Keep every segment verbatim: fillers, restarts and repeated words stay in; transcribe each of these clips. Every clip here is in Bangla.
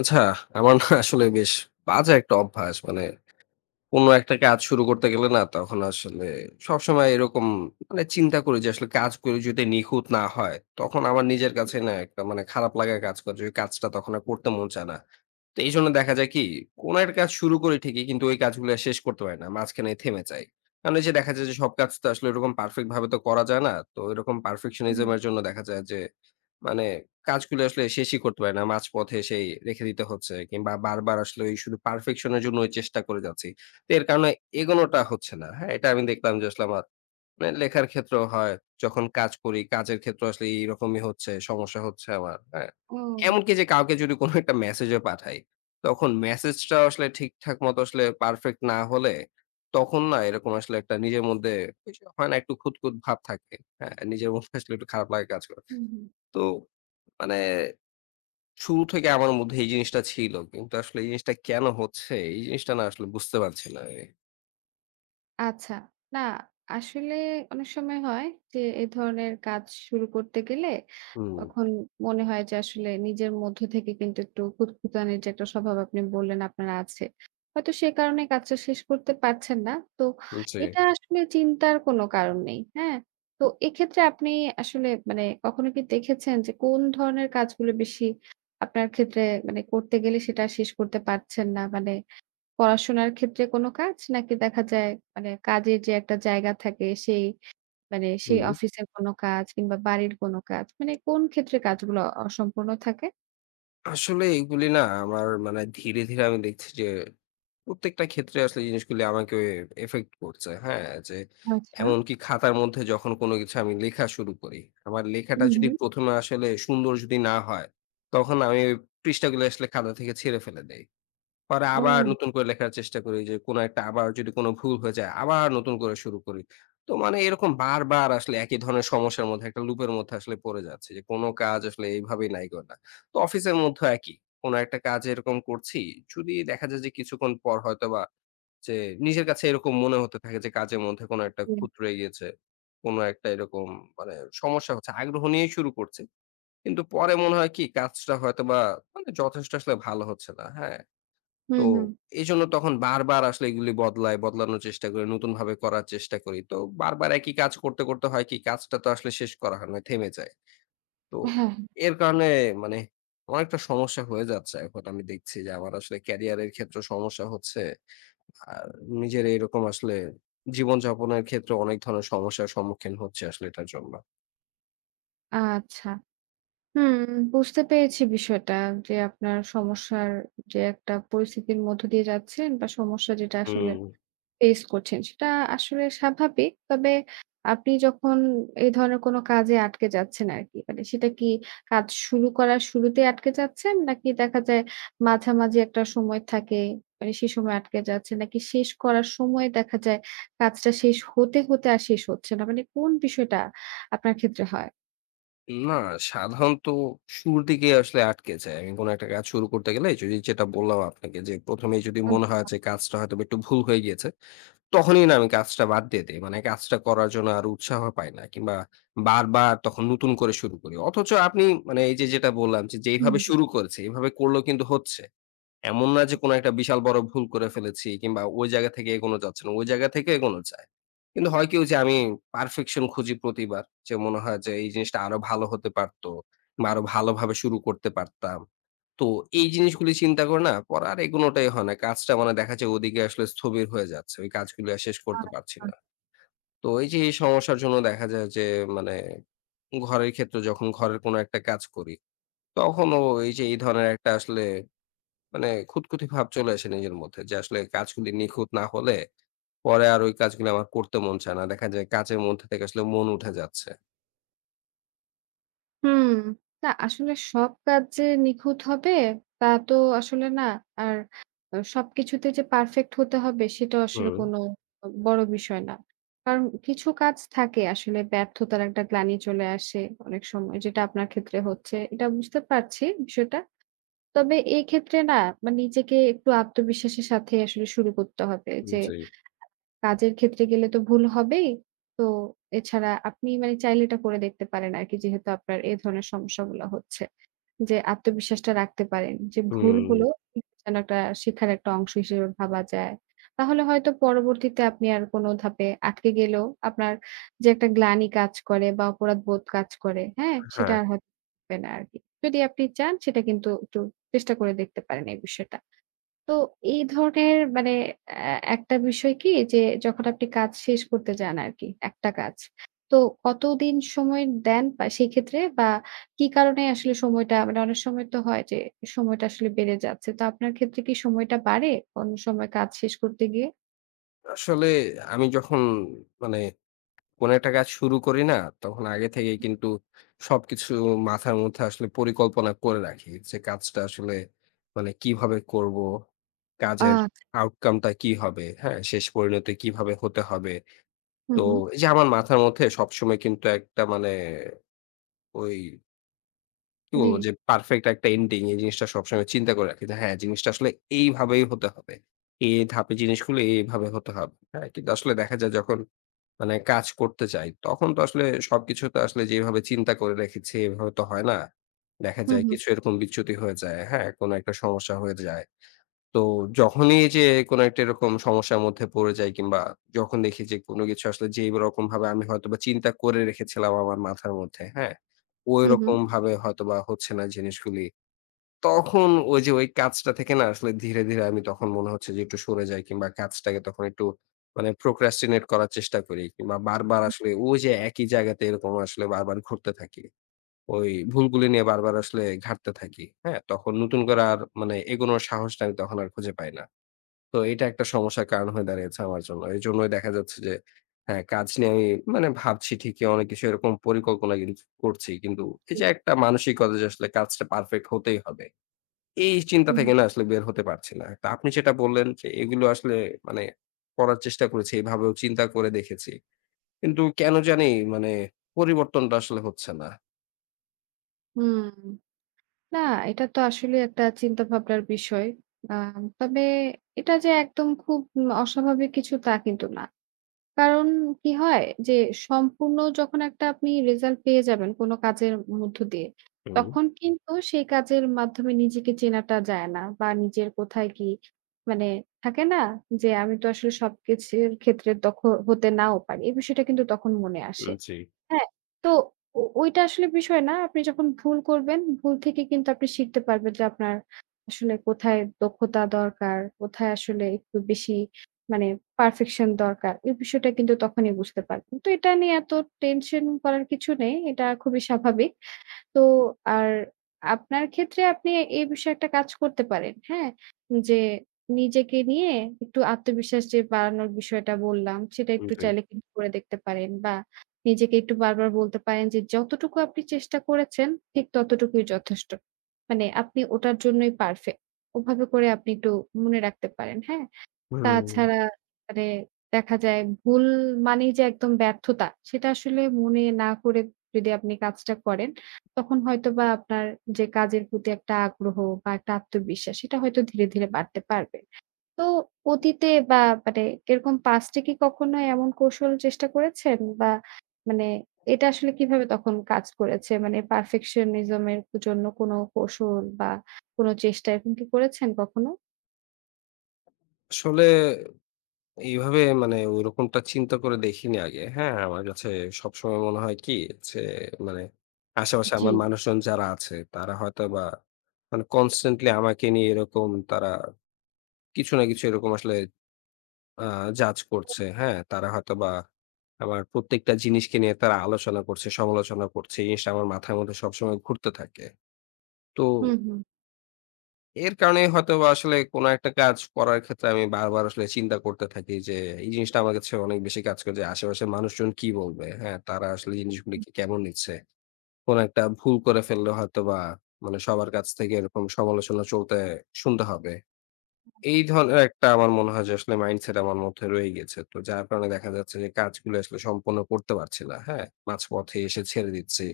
আচ্ছা, আমার না আসলে বেশ বাজে একটা অভ্যাস। মানে কোনো একটা কাজ শুরু করতে গেলে না তখন আসলে সবসময় এরকম মানে চিন্তা করি যে আসলে কাজগুলো যদি নিখুঁত না হয় তখন আমার নিজের কাছে না একটা মানে খারাপ লাগা কাজ করে যে ওই কাজটা তখন আর করতে মন চায় না। তো এই জন্য দেখা যায় কি কোন একটা কাজ শুরু করি ঠিকই, কিন্তু ওই কাজগুলো আর শেষ করতে পারি না, মাঝখানে থেমে যাই। কারণ এই যে দেখা যায় যে সব কাজ তো আসলে এরকম পারফেক্ট ভাবে তো করা যায় না। তো এরকম হুম, হুম। পারফেকশনিজমের জন্য দেখা যায় যে মানে কাজগুলো আসলে শেষই করতে পারি না, মাঝপথে সেই রেখে দিতে হচ্ছে, কিংবা বারবার আসলে ওই শুধু পারফেকশনের জন্য ওই চেষ্টা করে যাচ্ছি। তো এর কারণে এগোনোটা হচ্ছে না। হ্যাঁ? এটা আমি দেখলাম যে আসলে আমার মানে লেখার ক্ষেত্রেও হয়। যখন কাজ করি, কাজের ক্ষেত্রেও আসলে এইরকমই হচ্ছে, সমস্যা হচ্ছে আমার। হ্যাঁ? ও! এমনকি যে কাউকে যদি কোনো একটা মেসেজও পাঠাই, তখন মেসেজটা আসলে ঠিকঠাক মতো আসলে পারফেক্ট না হলে, তখন না এরকম আসলে একটা নিজের মধ্যে ওই যে হয় না একটু খুঁতখুঁত ভাব থাকে। হ্যাঁ? নিজের মধ্যে আসলে একটু খারাপ লাগা কাজ করে। হুম, হুম। তো মানে শুরু থেকে আমার মধ্যে এই জিনিসটা ছিল। কিন্তু আসলে এই জিনিসটা কেন হচ্ছে? এই জিনিসটা না আসলে বুঝতে পারছি না আমি। আচ্ছা। না আসলে অনেক সময় হয় যে এ ধরনের কাজ শুরু করতে গেলে হুম। তখন মনে হয় যে আসলে নিজের মধ্য থেকে কিন্তু একটু খুঁতখুঁতানির যে একটা স্বভাব আপনি বললেন আপনার আছে। হয়তো সে কারণে কাজটা শেষ করতে পারছেন না। তো উম জি, এটা আসলে চিন্তার কোনো কারণ নেই। হ্যাঁ? তো এক্ষেত্রে আপনি আসলে মানে কখনো কি দেখেছেন যে কোন ধরনের কাজগুলো বেশি আপনার ক্ষেত্রে মানে করতে গেলে সেটা শেষ করতে পারছেন না? মানে পড়াশোনার ক্ষেত্রে কোনো কাজ? নাকি দেখা যায় মানে কাজের যে একটা জায়গা থাকে সেই মানে সেই হুম। অফিসের কোনো কাজ কিংবা বাড়ির কোনো কাজ মানে কোন ক্ষেত্রে কাজগুলো অসম্পূর্ণ থাকে? আসলে এইগুলি না আমার মানে ধীরে, ধীরে আমি দেখছি যে প্রত্যেকটা ক্ষেত্রে আসলে জিনিসগুলি আমাকে এফেক্ট করছে। হ্যাঁ? যে আচ্ছা। এমনকি খাতার মধ্যে যখন কোনো কিছু আমি লেখা শুরু করি, আমার লেখাটা হুম, যদি হুম। প্রথম এ আসলে সুন্দর যদি না হয়, তখন আমি ওই পৃষ্ঠাগুলো আসলে খাতা থেকে ছিঁড়ে ফেলে দেই। পরে ও আবার নতুন করে লেখার চেষ্টা করি যে কোনো একটা আবার যদি কোনো ভুল হয়ে যায় আবার নতুন করে শুরু করি। তো মানে এরকম বারবার আসলে একই ধরনের সমস্যার মধ্যে একটা লুপের মধ্যে আসলে পড়ে যাচ্ছি যে কোনো কাজ আসলে এইভাবেই নাই করে না। তো অফিসের মধ্যেও একই। কোনো একটা কাজ এরকম করছি, যদি দেখা যায় যে কিছুক্ষণ পর হয়তোবা যে নিজের কাছে এরকম মনে হতে থাকে যে কাজের মধ্যে কোনো একটা ওকে। খুঁত রয়ে গিয়েছে। কোনো একটা এরকম মানে সমস্যা হচ্ছে। আগ্রহ নিয়েই শুরু করছি। কিন্তু পরে মনে হয় কি কাজটা হয়তোবা মানে যথেষ্ট আসলে ভালো হচ্ছে না। হ্যাঁ? তো হুম, হুম। এজন্য তখন বারবার আসলে এগুলি বদলাই, বদলানোর চেষ্টা করি, নতুনভাবে করার চেষ্টা করি। তো বারবার একই কাজ করতে, করতে হয় কি কাজটা তো আসলে শেষ করা হয় না, থেমে যায়। তো হ্যাঁ, হ্যাঁ। এর কারণে মানে অনেকটা সমস্যা হয়ে যাচ্ছে, এখন আমি দেখছি যে আমার আসলে ক্যারিয়ারের ক্ষেত্রে সমস্যা হচ্ছে। আর নিজের এরকম আসলে জীবনযাপনের ক্ষেত্রে অনেক ধরনের সমস্যার সম্মুখীন হচ্ছি আসলে এটার জন্য। আচ্ছা। হুম, বুঝতে পেরেছি বিষয়টা যে আপনার সমস্যার যে একটা পরিস্থিতির মধ্য দিয়ে যাচ্ছেন বা সমস্যা যেটা আসলে হুম। ফেস করছেন। সেটা আসলে স্বাভাবিক। তবে আপনি যখন এই ধরনের কোনো কাজে আটকে যাচ্ছেন আরকি, মানে সেটা কি কাজ শুরু করার শুরুতেই আটকে যাচ্ছেন? নাকি দেখা যায় মাঝামাঝি একটা সময় থাকে, মানে সে সময় আটকে যাচ্ছেন? নাকি শেষ করার সময় দেখা যায় কাজটা শেষ হতে, হতে আর শেষ হচ্ছে না? মানে কোন বিষয়টা আপনার ক্ষেত্রে হয়? না, সাধারণত শুরুর দিকেই আসলে আটকে যায়। আমি কোন একটা কাজ শুরু করতে গেলে যদি যেটা বললাম আপনাকে যে প্রথম এই যদি মনে হয় আচ্ছা। যে কাজটা হয়তোবা একটু ভুল হয়ে গিয়েছে, তখনই না আমি কাজটা বাদ দিয়ে দেই। মানে কাজটা করার জন্য আর উৎসাহ পাই না, কিংবা বারবার তখন নতুন করে শুরু করি। অথচ আপনি মানে এই যে যেটা বললাম যে, হুম। যেইভাবে শুরু করেছি, এভাবে করলেও কিন্তু হচ্ছে। এমন না যে কোনো একটা বিশাল বড় ভুল করে ফেলেছি কিংবা ওই জায়গা থেকে এগোনো যাচ্ছে না। ওই জায়গা থেকে এগোনো যায়। কিন্তু হয় কি ওই যে আমি পারফেকশন খুঁজি প্রতিবার। যে মনে হয় যে এই জিনিসটা আরো ভালো হতে পারত বা আরো ভালোভাবে শুরু করতে পারতাম। তো এই জিনিসগুলি চিন্তা করে না পরে আর এগোনোটাই হয় না। কাজটা মানে দেখা যায় ওদিকে আসলে স্থবির হয়ে যাচ্ছে। ওই কাজগুলো আর শেষ করতে পারছি আচ্ছা। না। তো এই যে এই সমস্যার জন্য দেখা যায় যে মানে ঘরের ক্ষেত্রে যখন ঘরের কোনো একটা কাজ করি, তখনও এই যে এই ধরনের একটা আসলে মানে খুঁতখুঁতি ভাব চলে আসে নিজের মধ্যে যে আসলে কাজগুলি নিখুঁত না হলে পরে আর ওই কাজগুলো আমার করতে মন চায় না। দেখা যায় কাজের মধ্যে থেকে আসলে মন উঠে যাচ্ছে। হুম। না আসলে সব কাজ যে নিখুঁত হবে তা তো আসলে না। আর আ সবকিছুতে যে পারফেক্ট হতে হবে সেটাও আসলে হুম, কোনো আ বড় বিষয় না। কারণ কিছু কাজ থাকে আসলে ব্যর্থতার একটা গ্লানি চলে আসে অনেক সময় যেটা আপনার ক্ষেত্রে হচ্ছে। এটা বুঝতে পারছি বিষয়টা। তবে এই ক্ষেত্রে না মানে নিজেকে একটু আত্মবিশ্বাসের সাথে আসলে শুরু করতে হবে যে জি। কাজের ক্ষেত্রে গেলে তো ভুল হবেই। তো এছাড়া আপনি মানে চাইলে এটা করে দেখতে পারেন আরকি। যেহেতু আপনার এই ধরনের সমস্যাগুলো হচ্ছে। যে আত্মবিশ্বাসটা রাখতে পারেন। যে ভুল হুম, হলো যেন একটা শিক্ষার একটা অংশ হিসেবে ভাবা যায়। তাহলে হয়তো পরবর্তীতে আপনি আর কোনো ধাপে আটকে গেলেও আপনার যে একটা গ্লানি কাজ করে বা অপরাধবোধ কাজ করে, হ্যাঁ? সেটা হ্যাঁ। আর হয়তো হবে না আরকি। যদি আপনি চান সেটা কিন্তু একটু চেষ্টা করে দেখতে পারেন এই বিষয়টা। তো এই ধরনের মানে অ্যা একটা বিষয় কি যে যখন আপনি কাজ শেষ করতে যান আরকি, একটা কাজ। তো কতদিন সময় দেন বা সেই ক্ষেত্রে বা কি কারণে আসলে সময়টা মানে অনেক সময় তো হয় যে সময়টা আসলে বেড়ে যাচ্ছে। তো আপনার ক্ষেত্রে কি সময়টা বাড়ে অন্য সময় কাজ শেষ করতে গিয়ে? আসলে আমি যখন মানে কোন একটা কাজ শুরু করি না, তখন আগে থেকেই কিন্তু সবকিছু মাথার মধ্যে আসলে পরিকল্পনা করে রাখি। যে কাজটা আসলে মানে কিভাবে করব, কাজের আচ্ছা। আউটকাম টা কি হবে, হ্যাঁ? শেষ পরিণতি কিভাবে হতে হবে। হুম, তো হুম। এই যে আমার মাথার মধ্যে সবসময় কিন্তু একটা মানে ওই কি জি। বলবো? যে পারফেক্ট একটা এন্ডিং এই জিনিসটা সবসময় চিন্তা করে রাখি। যে হ্যাঁ, জিনিসটা আসলে এইভাবেই হতে হবে। এই ধাপে জিনিসগুলো এইভাবে হতে হবে। হ্যাঁ? কিন্তু আসলে দেখা যায় যখন মানে কাজ করতে যাই, তখন তো আসলে সবকিছু তো আসলে যেভাবে চিন্তা করে রেখেছি এভাবে তো হয় না। দেখা হুম, যায় হুম। কিছু এরকম বিচ্যুতি হয়ে যায়। হ্যাঁ? কোনো একটা সমস্যা হয়ে যায়। তো যখনই এই যে কোনো একটা এরকম সমস্যার মধ্যে পড়ে যাই কিংবা যখন দেখি যে কোনো কিছু আসলে যেই রকম ভাবে আমি হয়তোবা চিন্তা করে রেখেছিলাম আমার মাথার মধ্যে, হ্যাঁ? হুম, হুম। ওইরকম ভাবে হয়তোবা হচ্ছে না জিনিসগুলি। তখন ওই যে ওই কাজটা থেকে না আসলে ধীরে, ধীরে আমি তখন মনে হচ্ছে যে একটু সরে যাই কিংবা কাজটাকে তখন একটু মানে procrastinate করার চেষ্টা করি কিংবা বারবার আসলে ওই যে একই জায়গাতে এরকম আসলে বারবার ঘুরতে থাকি। ওই ভুলগুলি নিয়ে বারবার আসলে ঘাঁটতে থাকি। হ্যাঁ? তখন নতুন করে আর মানে এগোনোর সাহসটা আমি তখন আর খুঁজে পাই না। তো এটা একটা সমস্যার কারণ হয়ে দাঁড়িয়েছে আমার জন্য। এজন্যই দেখা যাচ্ছে যে হ্যাঁ, কাজ নিয়ে আমি মানে ভাবছি ঠিকই, অনেক কিছু এরকম পরিকল্পনা কিন্তু করছি। কিন্তু এই জি। যে একটা মানসিকতা যে আসলে কাজটা পারফেক্ট হতেই হবে। এই চিন্তা হুম, হুম। থেকে না আসলে বের হতে পারছি না। তো আপনি যেটা বললেন যে এগুলো আসলে মানে করার চেষ্টা করেছি, এভাবেও চিন্তা করে দেখেছি। কিন্তু কেন জানি মানে পরিবর্তনটা আসলে হচ্ছে না। হুম। না, এটা তো আসলে একটা চিন্তা ভাবনার বিষয়। আ তবে এটা যে একদম খুব উম অস্বাভাবিক কিছু তা কিন্তু না। কারণ কি হয়? যে সম্পূর্ণ যখন একটা আপনি রেজাল্ট পেয়ে যাবেন কোন কাজের মধ্য দিয়ে, হুম, তখন কিন্তু সেই কাজের মাধ্যমে নিজেকে চেনাটা যায় না বা নিজের কোথায় কি মানে থাকে না? যে আমি তো আসলে সবকিছুর ক্ষেত্রে দক্ষ হতে নাও পারি। এই বিষয়টা কিন্তু তখন মনে আসে। জি, হ্যাঁ, তো ও ওইটা আসলে বিষয় না। আপনি যখন ভুল করবেন, ভুল থেকে কিন্তু আপনি শিখতে পারবেন যে আপনার আসলে কোথায় দক্ষতা দরকার, কোথায় আসলে একটু বেশি মানে পারফেকশন দরকার। এই বিষয়টা কিন্তু তখনই বুঝতে পারবেন। তো এটা নিয়ে এত টেনশন করার কিছু নেই। এটা খুবই স্বাভাবিক। তো আর আপনার ক্ষেত্রে আপনি এই বিষয়ে একটা কাজ করতে পারেন, হ্যাঁ? যে নিজেকে নিয়ে একটু আত্মবিশ্বাস যে বাড়ানোর বিষয়টা বললাম, সেটা একটু জি। চাইলে কিন্তু করে দেখতে পারেন বা নিজেকে একটু বারবার বলতে পারেন যে, "যতটুকু আপনি চেষ্টা করেছেন, ঠিক ততটুকুই যথেষ্ট।" মানে আপনি ওটার জন্যই পারফেক্ট। ওভাবে করে আপনি একটু মনে রাখতে পারেন, হ্যাঁ? হুম, তাছাড়া মানে দেখা যায় ভুল মানেই যে একদম ব্যর্থতা, সেটা আসলে মনে না করে যদি আপনি কাজটা করেন, তখন হয়তোবা আপনার যে কাজের প্রতি একটা আগ্রহ বা একটা আত্মবিশ্বাস সেটা হয়তো ধীরে, ধীরে বাড়তে পারবে। তো অতীতে বা মানে এরকম পাস্টে কি কখনো এমন কৌশল চেষ্টা করেছেন? বা মানে এটা আসলে কিভাবে তখন কাজ করেছে? মানে পারফেকশনিজম এর জন্য কোনো কৌশল বা কোনো চেষ্টা এরকম কি করেছেন কখনো? আসলে এইভাবে মানে ওইরকমটা চিন্তা করে দেখিনি আগে। হ্যাঁ, আমার কাছে সবসময় মনে হয় কি যে মানে আশেপাশে জি। আমার মানুষজন যারা আছে তারা হয়তোবা মানে কনস্ট্যান্টলি আমাকে নিয়ে এরকম তারা কিছু না কিছু এরকম আসলে আ জাজ করছে। হ্যাঁ? তারা হয়তোবা আমার প্রত্যেকটা জিনিসকে নিয়ে তারা আলোচনা করছে, সমালোচনা করছে। এই জিনিসটা আমার মাথার মধ্যে সবসময় ঘুরতে থাকে। তো হুম, হুম, এর কারণেই হয়তোবা আসলে কোনো একটা কাজ করার ক্ষেত্রে আমি বারবার আসলে চিন্তা করতে থাকি যে, এই জিনিসটা আমার কাছে অনেক বেশি কাজ করে যে আশেপাশের মানুষজন কি বলবে? হ্যাঁ? তারা আসলে জিনিসগুলিকে কেমন নিচ্ছে? কোনো একটা ভুল করে ফেললে হয়তোবা মানে সবার কাছ থেকে এরকম সমালোচনা চলতে শুনতে হবে। এই ধরনের একটা আমার মনে হয় যে আসলে মাইন্ডসেট আমার মধ্যে রয়ে গেছে। তো যার কারণে দেখা যাচ্ছে যে কাজগুলো আসলে সম্পন্ন করতে পারছি না। হ্যাঁ? মাঝপথে এসে ছেড়ে দিচ্ছি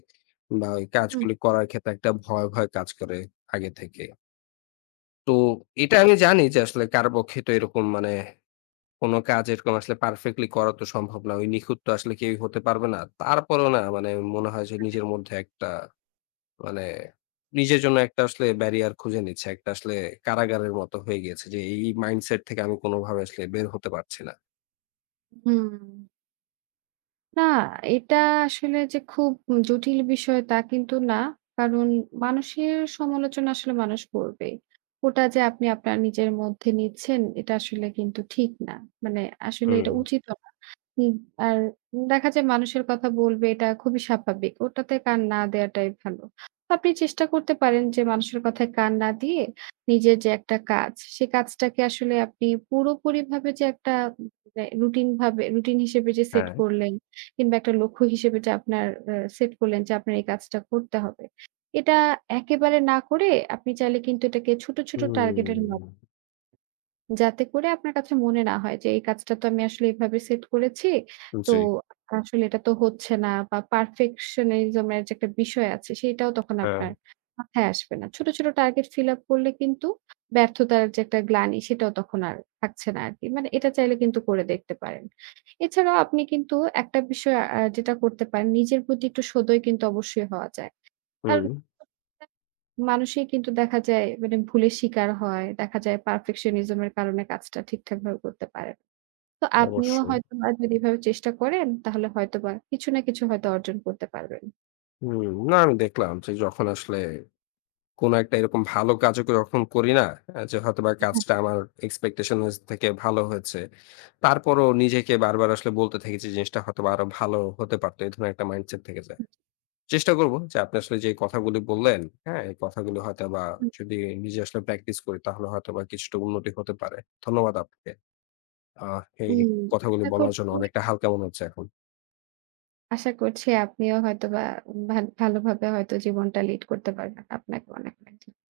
বা ওই হুম। কাজগুলি করার ক্ষেত্রে একটা ভয়, ভয় কাজ করে আগে থেকে। তো এটা আমি জানি যে আসলে কারো পক্ষে তো এরকম মানে কোনো কাজ এরকম আসলে পারফেক্টলি করা তো সম্ভব না। ওই নিখুঁত তো আসলে কেউই হতে পারবে না। তারপরেও না মানে মনে হয় যে নিজের মধ্যে একটা মানে নিজের জন্য একটা আসলে ব্যারিয়ার খুঁজে নিচ্ছে। একটা আসলে কারাগারের মতো হয়ে গিয়েছে যে এই মাইন্ডসেট থেকে আমি কোনোভাবে আসলে বের হতে পারছি না। হুম। না, এটা আসলে যে খুব জটিল বিষয় তা কিন্তু না। কারণ মানুষের সমালোচনা আসলে মানুষ করবেই। ওটা যে আপনি আপনার নিজের মধ্যে নিচ্ছেন এটা আসলে কিন্তু ঠিক না। মানে আসলে হুম, এটা উচিতও না। উম আর দেখা যায় মানুষের কথা বলবে এটা খুবই স্বাভাবিক। ওটাতে কান না দেওয়াটাই ভালো। আপনি চেষ্টা করতে পারেন যে মানুষের কথায় কান না দিয়ে নিজের যে একটা কাজ, সে কাজটাকে আসলে আপনি পুরোপুরিভাবে যে একটা মানে রুটিন ভাবে রুটিন হিসেবে যে সেট হ্যাঁ। করলেন কিংবা একটা লক্ষ্য হিসেবে যে আপনার আ সেট করলেন যে আপনার এই কাজটা করতে হবে। এটা একেবারে না করে আপনি চাইলে কিন্তু এটাকে ছোট, ছোট হুম, টার্গেটের মা যাতে করে আপনার কাছে মনে না হয় যে এই কাজটা তো আমি আসলে এভাবে সেট করেছি। তো জি, আসলে এটা তো হচ্ছে না বা পারফেকশনিজম এর যে একটা বিষয় আছে সেটাও তখন হ্যাঁ, আপনার মাথায় আসবে না। ছোট, ছোট টার্গেট ফিল আপ করলে কিন্তু ব্যর্থতার যে একটা গ্লানি সেটাও তখন আর থাকছে না আরকি। মানে এটা চাইলে কিন্তু করে দেখতে পারেন। এছাড়াও আপনি কিন্তু একটা বিষয় আ যেটা করতে পারেন নিজের প্রতি একটু সদয় কিন্তু অবশ্যই হওয়া যায়। আর হুম, মানুষই কিন্তু দেখা যায় মানে ভুলের শিকার হয়। দেখা যায় perfectionism এর কারণে কাজটা ঠিকঠাকভাবে করতে পারে না। তো আপনিও অবশ্যই। হয়তোবা যদি এভাবে চেষ্টা করেন তাহলে হয়তোবা কিছু না কিছু হয়তো অর্জন করতে পারবেন। হুম, না আমি দেখলাম যে যখন আসলে কোনো একটা এরকম ভালো কাজও যখন করি না, আ যে হয়তোবা হ্যাঁ। কাজটা আমার এক্সপেকটেশন এর থেকে ভালো হয়েছে। তারপরও নিজেকে বারবার আসলে বলতে থাকি যে জিনিসটা হয়তোবা আরো ভালো হতে পারত। এই ধরনের একটা মাইন্ডসেট থেকে যায়। চেষ্টা করব যে আপনি আসলে যে কথাগুলি বললেন, হ্যাঁ? এই কথাগুলো হয়তোবা হুম। যদি নিজে আসলে প্র্যাকটিস করি তাহলে হয়তোবা কিছুটা উন্নতি হতে পারে। ধন্যবাদ আপনাকে। আ এই হুম, কথাগুলি আশা বলার জন্য করছি অনেকটা হালকা মনে হচ্ছে এখন। আশা করছি আপনিও হয়তোবা ভা ভালোভাবে হয়তো জীবনটা লিড করতে পারবেন। আপনাকে অনেক, অনেক ধন্যবাদ।